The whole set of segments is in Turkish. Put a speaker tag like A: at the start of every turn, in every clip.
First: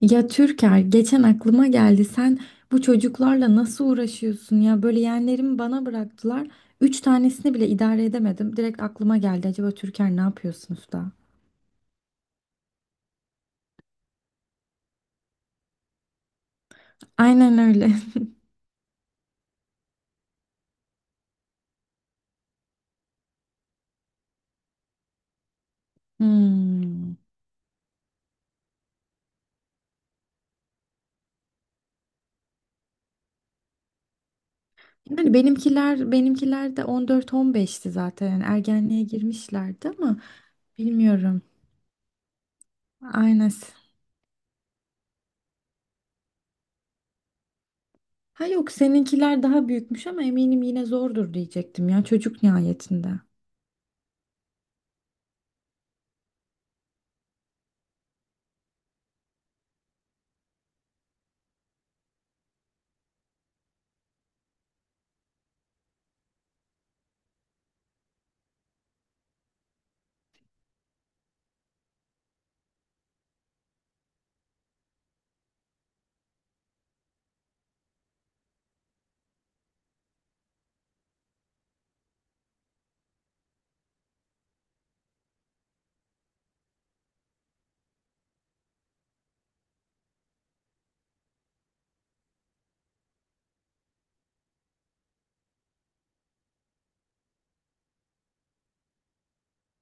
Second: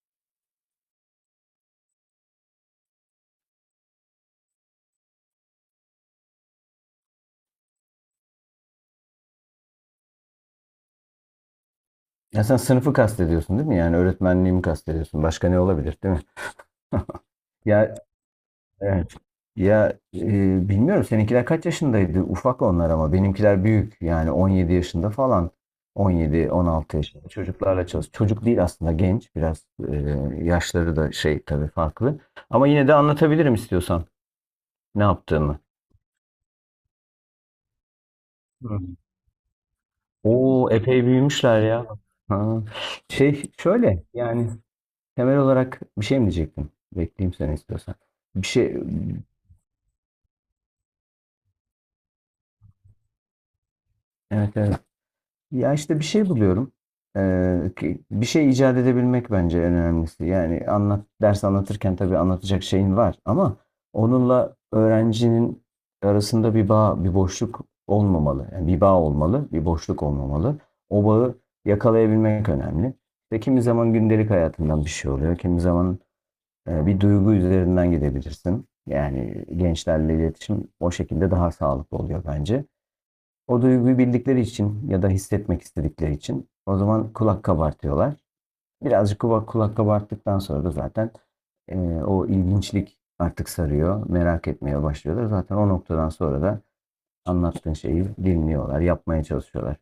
A: Ya Türker geçen aklıma geldi sen bu çocuklarla nasıl uğraşıyorsun ya böyle yeğenlerimi bana bıraktılar. Üç tanesini bile idare edemedim. Direkt aklıma geldi acaba Türker ne yapıyorsunuz da?
B: Ya sen sınıfı kastediyorsun, değil mi? Yani öğretmenliğimi kastediyorsun. Başka ne olabilir, değil mi?
A: Aynen öyle.
B: Ya, evet. Ya, bilmiyorum, seninkiler kaç yaşındaydı? Ufak onlar ama benimkiler büyük. Yani 17 yaşında falan. 17-16
A: Hmm.
B: yaşında çocuklarla çalış. Çocuk değil aslında, genç. Biraz yaşları da şey tabii farklı. Ama yine de anlatabilirim, istiyorsan ne
A: Yani
B: yaptığımı.
A: benimkiler de 14-15'ti zaten yani
B: Hı.
A: ergenliğe girmişlerdi ama
B: Oo, epey
A: bilmiyorum.
B: büyümüşler ya. Ha. Şey,
A: Aynen.
B: şöyle yani. Temel olarak bir şey mi diyecektim? Bekleyeyim, seni istiyorsan.
A: Ha
B: Bir
A: yok
B: şey.
A: seninkiler daha büyükmüş ama eminim yine zordur diyecektim ya çocuk nihayetinde.
B: Evet, evet. Ya, işte bir şey buluyorum. Bir şey icat edebilmek bence en önemlisi. Yani ders anlatırken tabii anlatacak şeyin var ama onunla öğrencinin arasında bir bağ, bir boşluk olmamalı. Yani bir bağ olmalı, bir boşluk olmamalı. O bağı yakalayabilmek önemli. İşte kimi zaman gündelik hayatından bir şey oluyor, kimi zaman bir duygu üzerinden gidebilirsin. Yani gençlerle iletişim o şekilde daha sağlıklı oluyor bence. O duyguyu bildikleri için ya da hissetmek istedikleri için o zaman kulak kabartıyorlar. Birazcık kulak kabarttıktan sonra da zaten o ilginçlik artık sarıyor. Merak etmeye başlıyorlar. Zaten o noktadan sonra da anlattığın şeyi dinliyorlar, yapmaya çalışıyorlar.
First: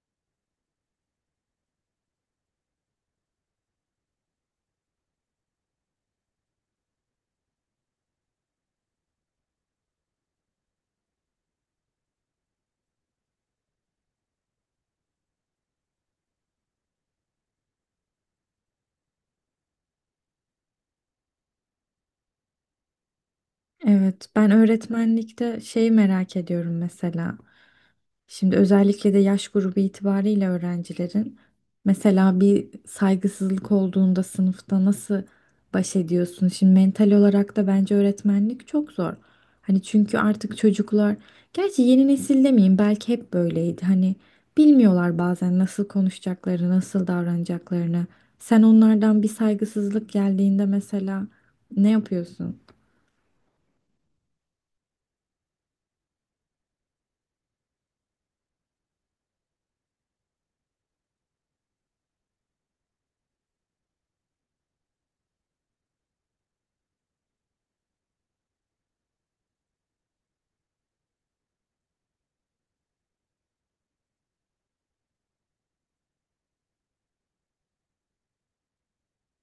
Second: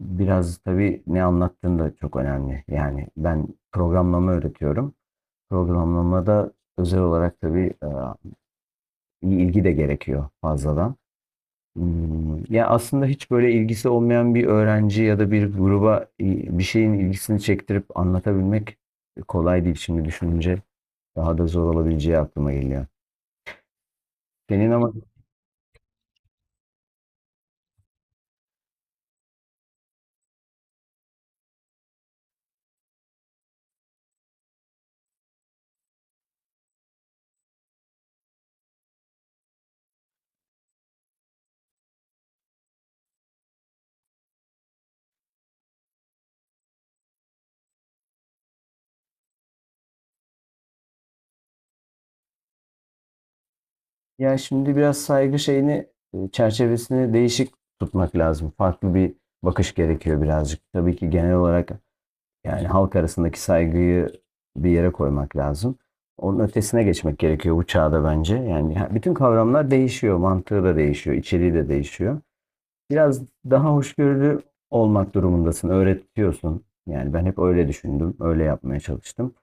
B: Biraz tabii ne anlattığın da çok önemli. Yani ben programlama öğretiyorum. Programlamada özel olarak tabii iyi ilgi de gerekiyor fazladan. Ya, aslında hiç böyle ilgisi olmayan bir öğrenci ya da bir gruba bir şeyin ilgisini çektirip anlatabilmek kolay değil. Şimdi düşününce daha da zor olabileceği aklıma geliyor.
A: Evet, ben
B: Senin ama.
A: öğretmenlikte şeyi merak ediyorum mesela. Şimdi özellikle de yaş grubu itibariyle öğrencilerin mesela bir saygısızlık olduğunda sınıfta nasıl baş ediyorsun? Şimdi mental olarak da bence öğretmenlik çok zor. Hani çünkü artık çocuklar, gerçi yeni nesil demeyeyim belki hep böyleydi. Hani bilmiyorlar bazen nasıl konuşacaklarını, nasıl davranacaklarını. Sen onlardan bir saygısızlık geldiğinde mesela ne yapıyorsun?
B: Ya şimdi biraz saygı şeyini, çerçevesini değişik tutmak lazım. Farklı bir bakış gerekiyor birazcık. Tabii ki genel olarak, yani halk arasındaki saygıyı bir yere koymak lazım. Onun ötesine geçmek gerekiyor bu çağda bence. Yani bütün kavramlar değişiyor, mantığı da değişiyor, içeriği de değişiyor. Biraz daha hoşgörülü olmak durumundasın, öğretiyorsun. Yani ben hep öyle düşündüm, öyle yapmaya çalıştım.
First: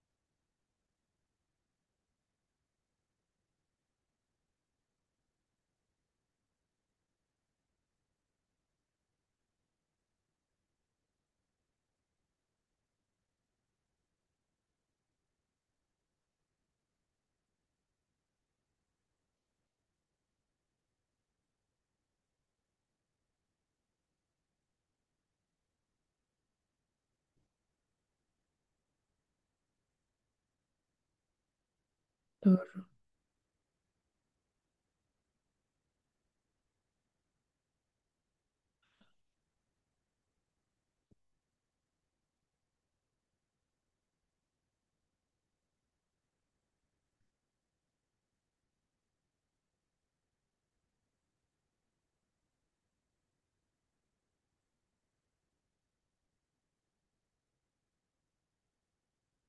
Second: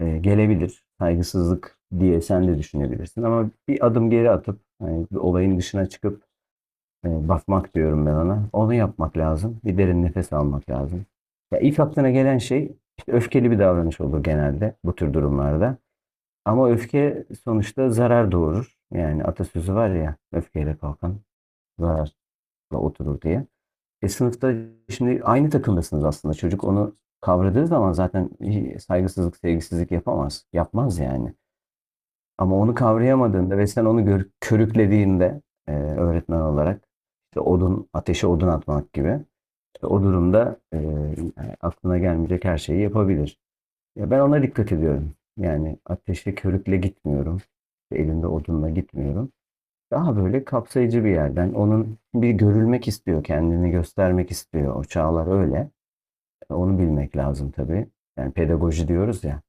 B: Gelebilir, saygısızlık diye sen de düşünebilirsin ama bir adım geri atıp, yani olayın dışına çıkıp bakmak diyorum ben ona. Onu yapmak lazım. Bir derin nefes almak lazım. Ya ilk aklına gelen şey işte öfkeli bir davranış olur, genelde bu tür durumlarda. Ama öfke sonuçta zarar doğurur. Yani atasözü var ya, öfkeyle kalkan zararla oturur diye. Sınıfta şimdi aynı takımdasınız aslında. Çocuk onu kavradığı zaman zaten saygısızlık, sevgisizlik yapamaz. Yapmaz yani. Ama onu
A: Doğru.
B: kavrayamadığında ve sen onu körüklediğinde öğretmen olarak işte odun, ateşe odun atmak gibi, işte o durumda aklına gelmeyecek her şeyi yapabilir. Ya, ben ona dikkat ediyorum. Yani ateşe körükle gitmiyorum. İşte elimde odunla gitmiyorum. Daha böyle kapsayıcı bir yerden. Onun bir görülmek istiyor, kendini göstermek istiyor. O çağlar öyle. Onu bilmek lazım tabii. Yani pedagoji diyoruz ya.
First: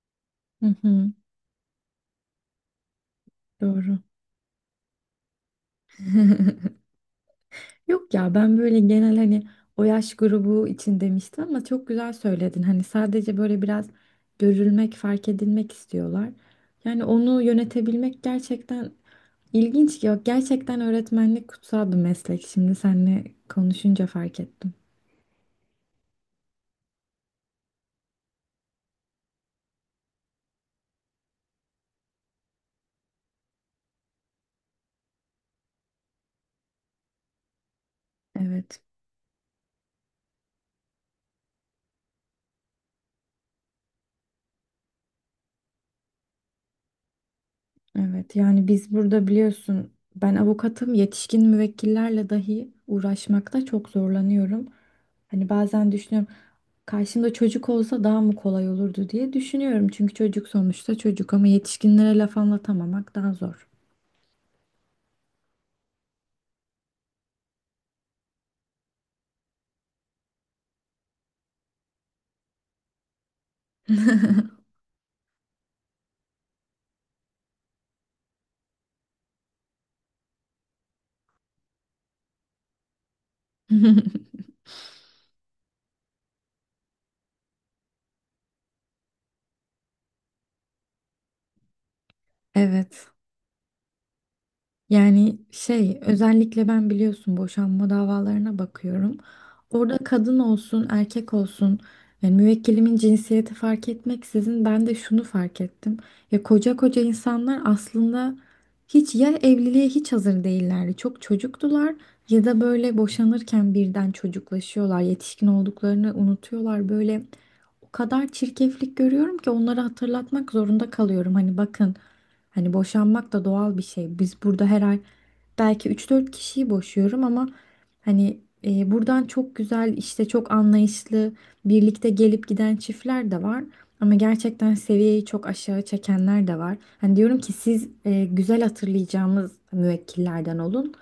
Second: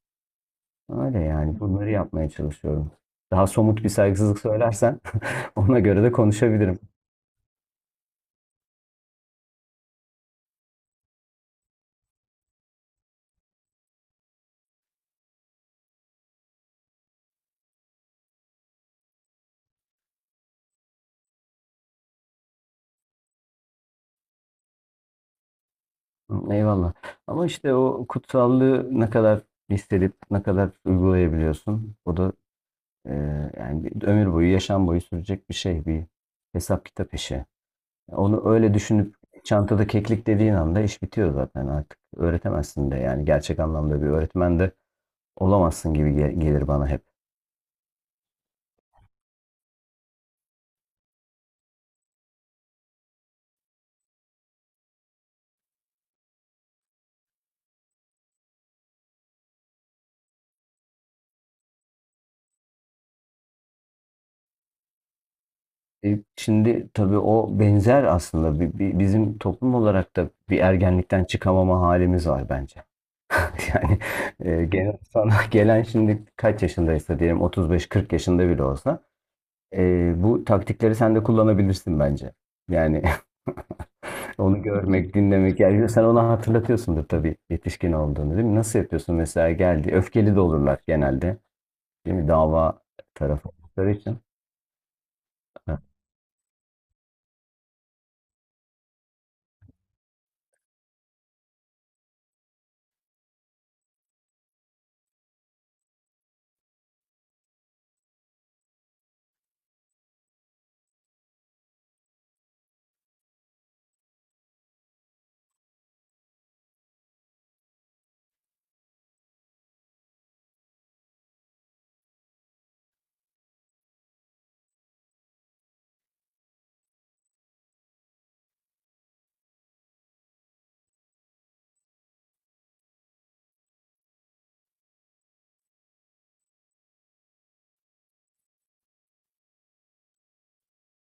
A: Hı hı.
B: Öyle yani, bunları yapmaya çalışıyorum. Daha somut bir
A: Doğru.
B: saygısızlık söylersen ona göre de konuşabilirim.
A: Yok ya ben böyle genel hani o yaş grubu için demiştim ama çok güzel söyledin. Hani sadece böyle biraz görülmek, fark edilmek istiyorlar. Yani onu yönetebilmek gerçekten ilginç. Yok gerçekten öğretmenlik kutsal bir meslek. Şimdi seninle konuşunca fark ettim.
B: Eyvallah. Ama işte o kutsallığı ne kadar hissedip ne kadar uygulayabiliyorsun. O da e, yani bir ömür boyu, yaşam boyu sürecek bir şey, bir hesap kitap işi. Onu öyle
A: Evet.
B: düşünüp çantada keklik dediğin anda iş bitiyor zaten artık. Öğretemezsin de, yani gerçek anlamda bir öğretmen de olamazsın gibi gelir bana hep.
A: Evet yani biz burada biliyorsun ben avukatım yetişkin müvekkillerle dahi uğraşmakta çok zorlanıyorum. Hani bazen düşünüyorum karşımda çocuk olsa daha mı kolay olurdu diye düşünüyorum. Çünkü çocuk sonuçta çocuk ama yetişkinlere laf anlatamamak daha zor.
B: Şimdi tabii o benzer aslında, bizim toplum olarak da bir ergenlikten çıkamama halimiz var bence. Yani gene sana gelen, şimdi kaç yaşındaysa, diyelim 35-40 yaşında bile olsa bu taktikleri sen de kullanabilirsin bence. Yani onu görmek, dinlemek. Yani sen ona hatırlatıyorsundur tabii yetişkin olduğunu, değil mi? Nasıl yapıyorsun mesela, geldi. Öfkeli de olurlar genelde. Değil mi? Dava
A: Evet.
B: tarafı oldukları için.
A: Yani şey özellikle ben biliyorsun boşanma davalarına bakıyorum. Orada kadın olsun erkek olsun yani müvekkilimin cinsiyeti fark etmeksizin ben de şunu fark ettim. Ya koca koca insanlar aslında hiç ya evliliğe hiç hazır değillerdi. Çok çocuktular ya da böyle boşanırken birden çocuklaşıyorlar. Yetişkin olduklarını unutuyorlar. Böyle o kadar çirkeflik görüyorum ki onları hatırlatmak zorunda kalıyorum. Hani bakın, hani boşanmak da doğal bir şey. Biz burada her ay belki üç dört kişiyi boşuyorum ama hani buradan çok güzel işte çok anlayışlı birlikte gelip giden çiftler de var. Ama gerçekten seviyeyi çok aşağı çekenler de var. Hani diyorum ki siz güzel hatırlayacağımız müvekkillerden olun.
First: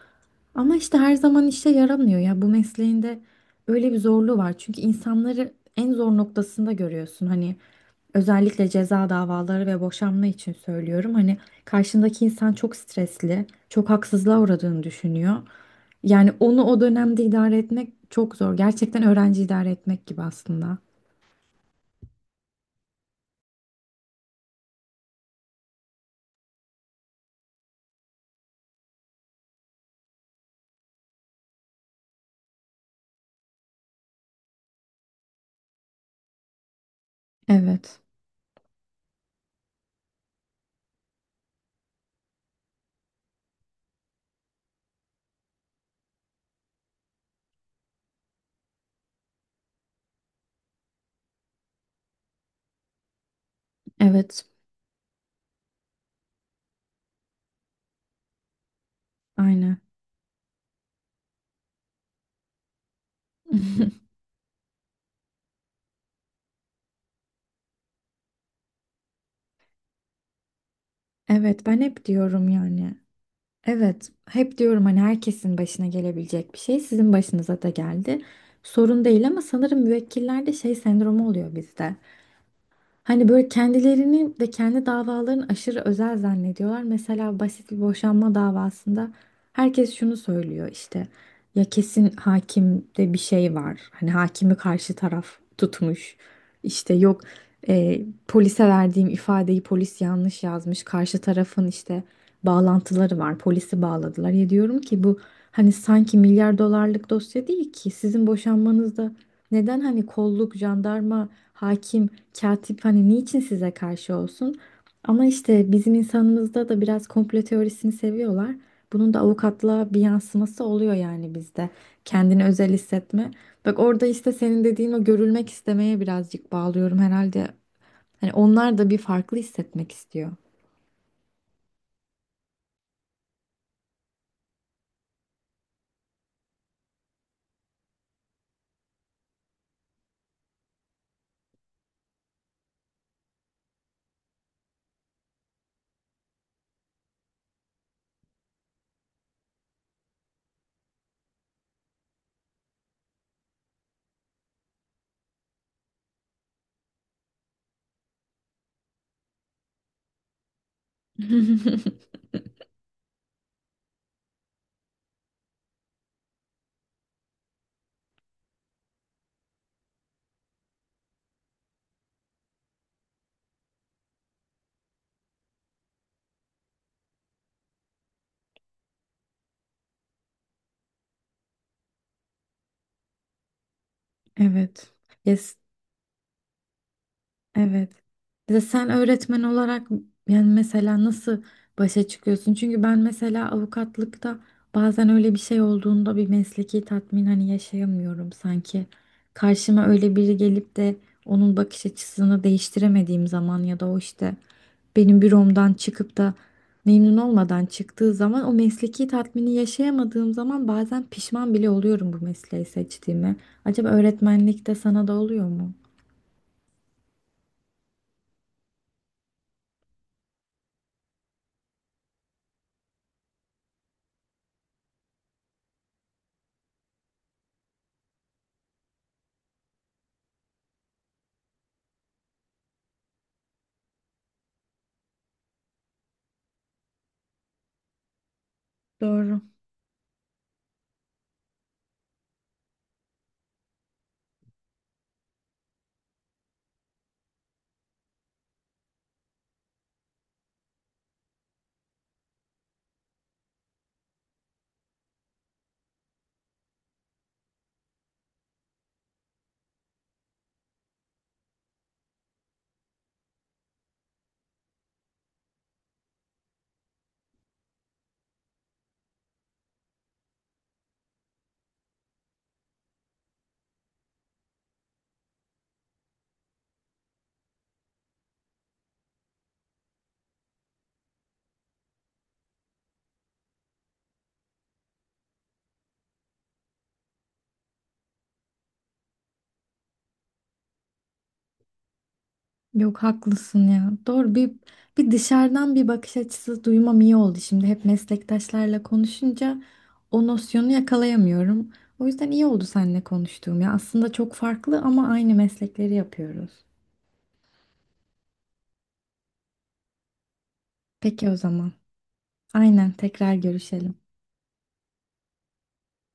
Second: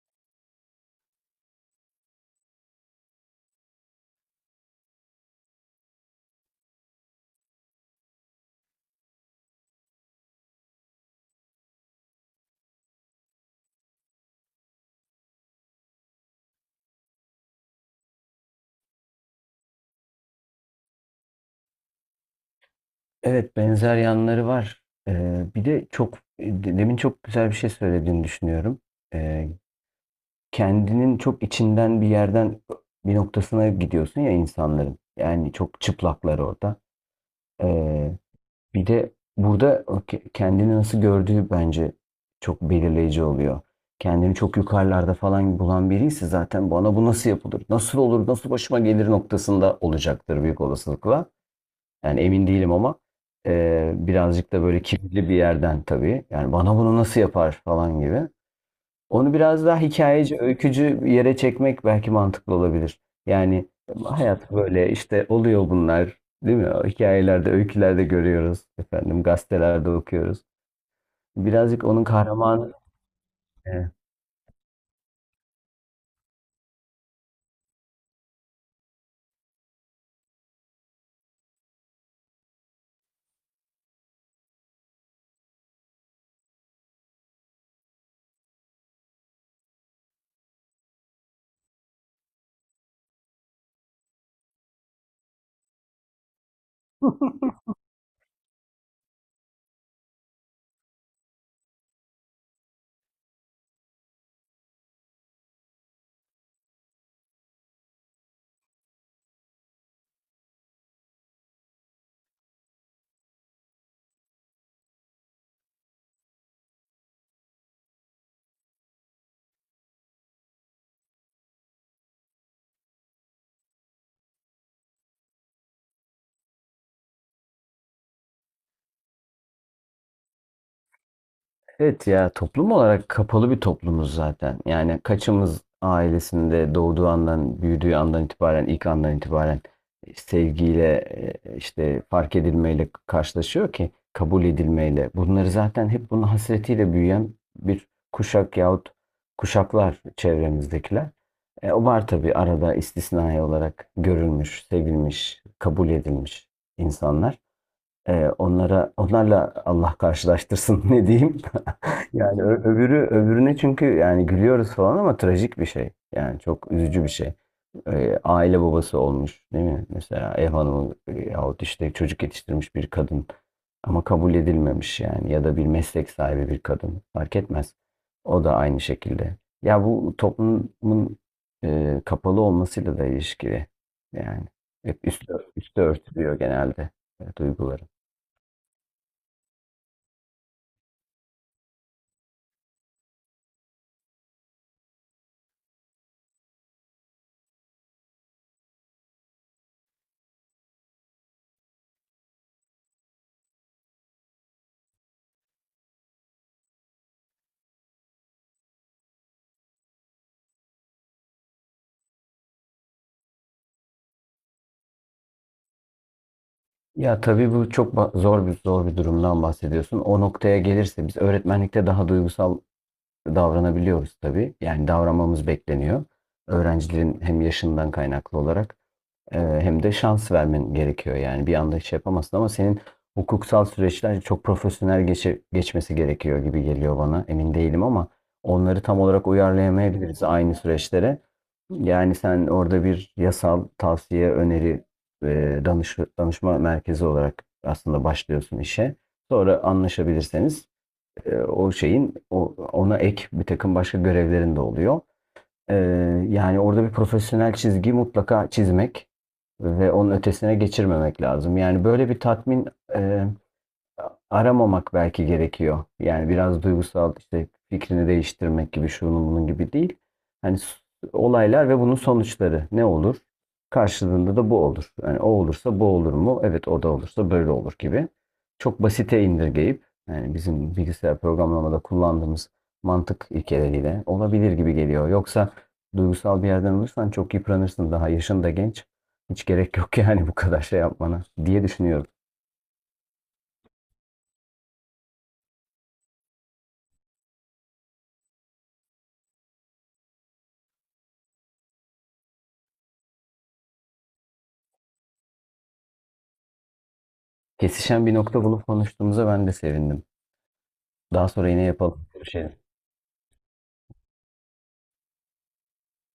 A: Ama işte her zaman işe yaramıyor ya. Bu mesleğin de öyle bir zorluğu var. Çünkü insanları en zor noktasında görüyorsun. Hani özellikle ceza davaları ve boşanma için söylüyorum. Hani karşındaki insan çok stresli, çok haksızlığa uğradığını düşünüyor. Yani onu o dönemde idare etmek çok zor. Gerçekten öğrenci idare etmek gibi aslında.
B: Evet, benzer yanları var. Bir de çok demin çok güzel bir şey söylediğini düşünüyorum. Eee, Kendinin çok içinden bir yerden bir noktasına gidiyorsun ya insanların. Yani çok çıplaklar orada.
A: Evet,
B: Eee, Bir de burada o kendini nasıl gördüğü bence çok belirleyici oluyor. Kendini çok yukarılarda falan bulan biriyse zaten bana bu nasıl yapılır, nasıl olur, nasıl başıma gelir noktasında olacaktır büyük olasılıkla. Yani emin değilim ama
A: evet,
B: birazcık da böyle kibirli bir yerden tabii. Yani bana bunu nasıl yapar falan gibi. Onu biraz
A: aynen.
B: daha hikayeci, öykücü bir yere çekmek belki mantıklı olabilir. Yani hayat böyle işte, oluyor bunlar, değil mi? O hikayelerde, öykülerde görüyoruz efendim, gazetelerde okuyoruz.
A: Evet, ben
B: Birazcık onun
A: hep diyorum
B: kahramanı.
A: yani. Evet, hep diyorum hani herkesin başına gelebilecek bir şey sizin başınıza da geldi. Sorun değil ama sanırım müvekkillerde şey sendromu oluyor bizde. Hani böyle kendilerini ve kendi davalarını aşırı özel zannediyorlar. Mesela basit bir boşanma davasında herkes şunu söylüyor işte ya kesin hakimde bir şey var. Hani hakimi karşı taraf tutmuş. İşte yok, e, polise verdiğim ifadeyi polis yanlış yazmış. Karşı tarafın işte bağlantıları var. Polisi bağladılar. Ya diyorum ki bu hani sanki milyar dolarlık dosya değil ki sizin boşanmanızda neden hani kolluk, jandarma, hakim, katip hani niçin size karşı olsun? Ama işte bizim insanımızda da biraz komplo teorisini seviyorlar. Bunun da avukatlığa bir yansıması oluyor yani bizde. Kendini özel hissetme. Bak orada işte senin dediğin o görülmek istemeye birazcık bağlıyorum herhalde. Hani onlar da bir farklı hissetmek istiyor.
B: Evet, ya toplum olarak kapalı bir toplumuz zaten. Yani kaçımız ailesinde doğduğu andan, büyüdüğü andan itibaren, ilk andan itibaren sevgiyle, işte fark edilmeyle karşılaşıyor ki kabul edilmeyle. Bunları zaten hep bunun hasretiyle büyüyen bir kuşak yahut kuşaklar çevremizdekiler. O var tabii, arada istisnai olarak görülmüş, sevilmiş, kabul edilmiş insanlar. Onlara Onlarla Allah karşılaştırsın, ne diyeyim? Yani öbürü öbürüne, çünkü yani gülüyoruz falan ama trajik bir şey. Yani çok üzücü bir şey. Aile babası olmuş, değil mi? Mesela ev hanımı yahut işte çocuk yetiştirmiş bir kadın ama kabul edilmemiş yani, ya da bir meslek sahibi bir kadın, fark etmez. O da aynı şekilde. Ya bu toplumun kapalı olmasıyla da ilişkili. Yani
A: Evet.
B: hep
A: Yes.
B: üstü örtülüyor genelde duyguları.
A: Evet. Ya de sen öğretmen olarak yani mesela nasıl başa çıkıyorsun? Çünkü ben mesela avukatlıkta bazen öyle bir şey olduğunda bir mesleki tatmin hani yaşayamıyorum sanki. Karşıma öyle biri gelip de onun bakış açısını değiştiremediğim zaman ya da o işte benim büromdan çıkıp da memnun olmadan çıktığı zaman o mesleki tatmini yaşayamadığım zaman bazen pişman bile oluyorum bu mesleği seçtiğime. Acaba öğretmenlikte sana da oluyor mu?
B: Ya tabii bu çok zor bir durumdan bahsediyorsun. O noktaya gelirse biz öğretmenlikte daha duygusal davranabiliyoruz tabii. Yani davranmamız bekleniyor. Öğrencilerin hem yaşından kaynaklı olarak, hem de şans vermen gerekiyor, yani bir anda şey yapamazsın ama senin hukuksal süreçler çok profesyonel geçmesi gerekiyor gibi geliyor bana. Emin değilim ama onları tam olarak
A: Doğru.
B: uyarlayamayabiliriz aynı süreçlere. Yani sen orada bir yasal tavsiye, öneri, danışma merkezi olarak aslında başlıyorsun işe. Sonra anlaşabilirseniz ona ek bir takım başka görevlerin de oluyor. Ee, Yani orada bir profesyonel çizgi mutlaka çizmek ve onun ötesine geçirmemek lazım. Yani böyle bir tatmin e, aramamak belki gerekiyor. Yani biraz duygusal işte, fikrini değiştirmek gibi, şunun bunun gibi değil. Hani olaylar ve bunun sonuçları ne olur? Karşılığında da bu olur. Yani o olursa bu olur mu? Evet, o da olursa böyle olur gibi. Çok basite indirgeyip, yani bizim bilgisayar programlamada kullandığımız mantık ilkeleriyle olabilir gibi geliyor. Yoksa duygusal bir yerden olursan çok yıpranırsın. Daha yaşın da genç. Hiç gerek yok yani bu kadar şey yapmana, diye düşünüyorum.
A: Yok haklısın ya. Doğru, bir dışarıdan bir bakış açısı duymam iyi oldu. Şimdi hep meslektaşlarla konuşunca o nosyonu yakalayamıyorum. O yüzden iyi oldu seninle konuştuğum ya. Aslında çok farklı ama aynı meslekleri yapıyoruz.
B: Kesişen bir nokta bulup konuştuğumuza ben de sevindim.
A: Peki
B: Daha
A: o
B: sonra yine
A: zaman.
B: yapalım, görüşelim.
A: Aynen tekrar görüşelim.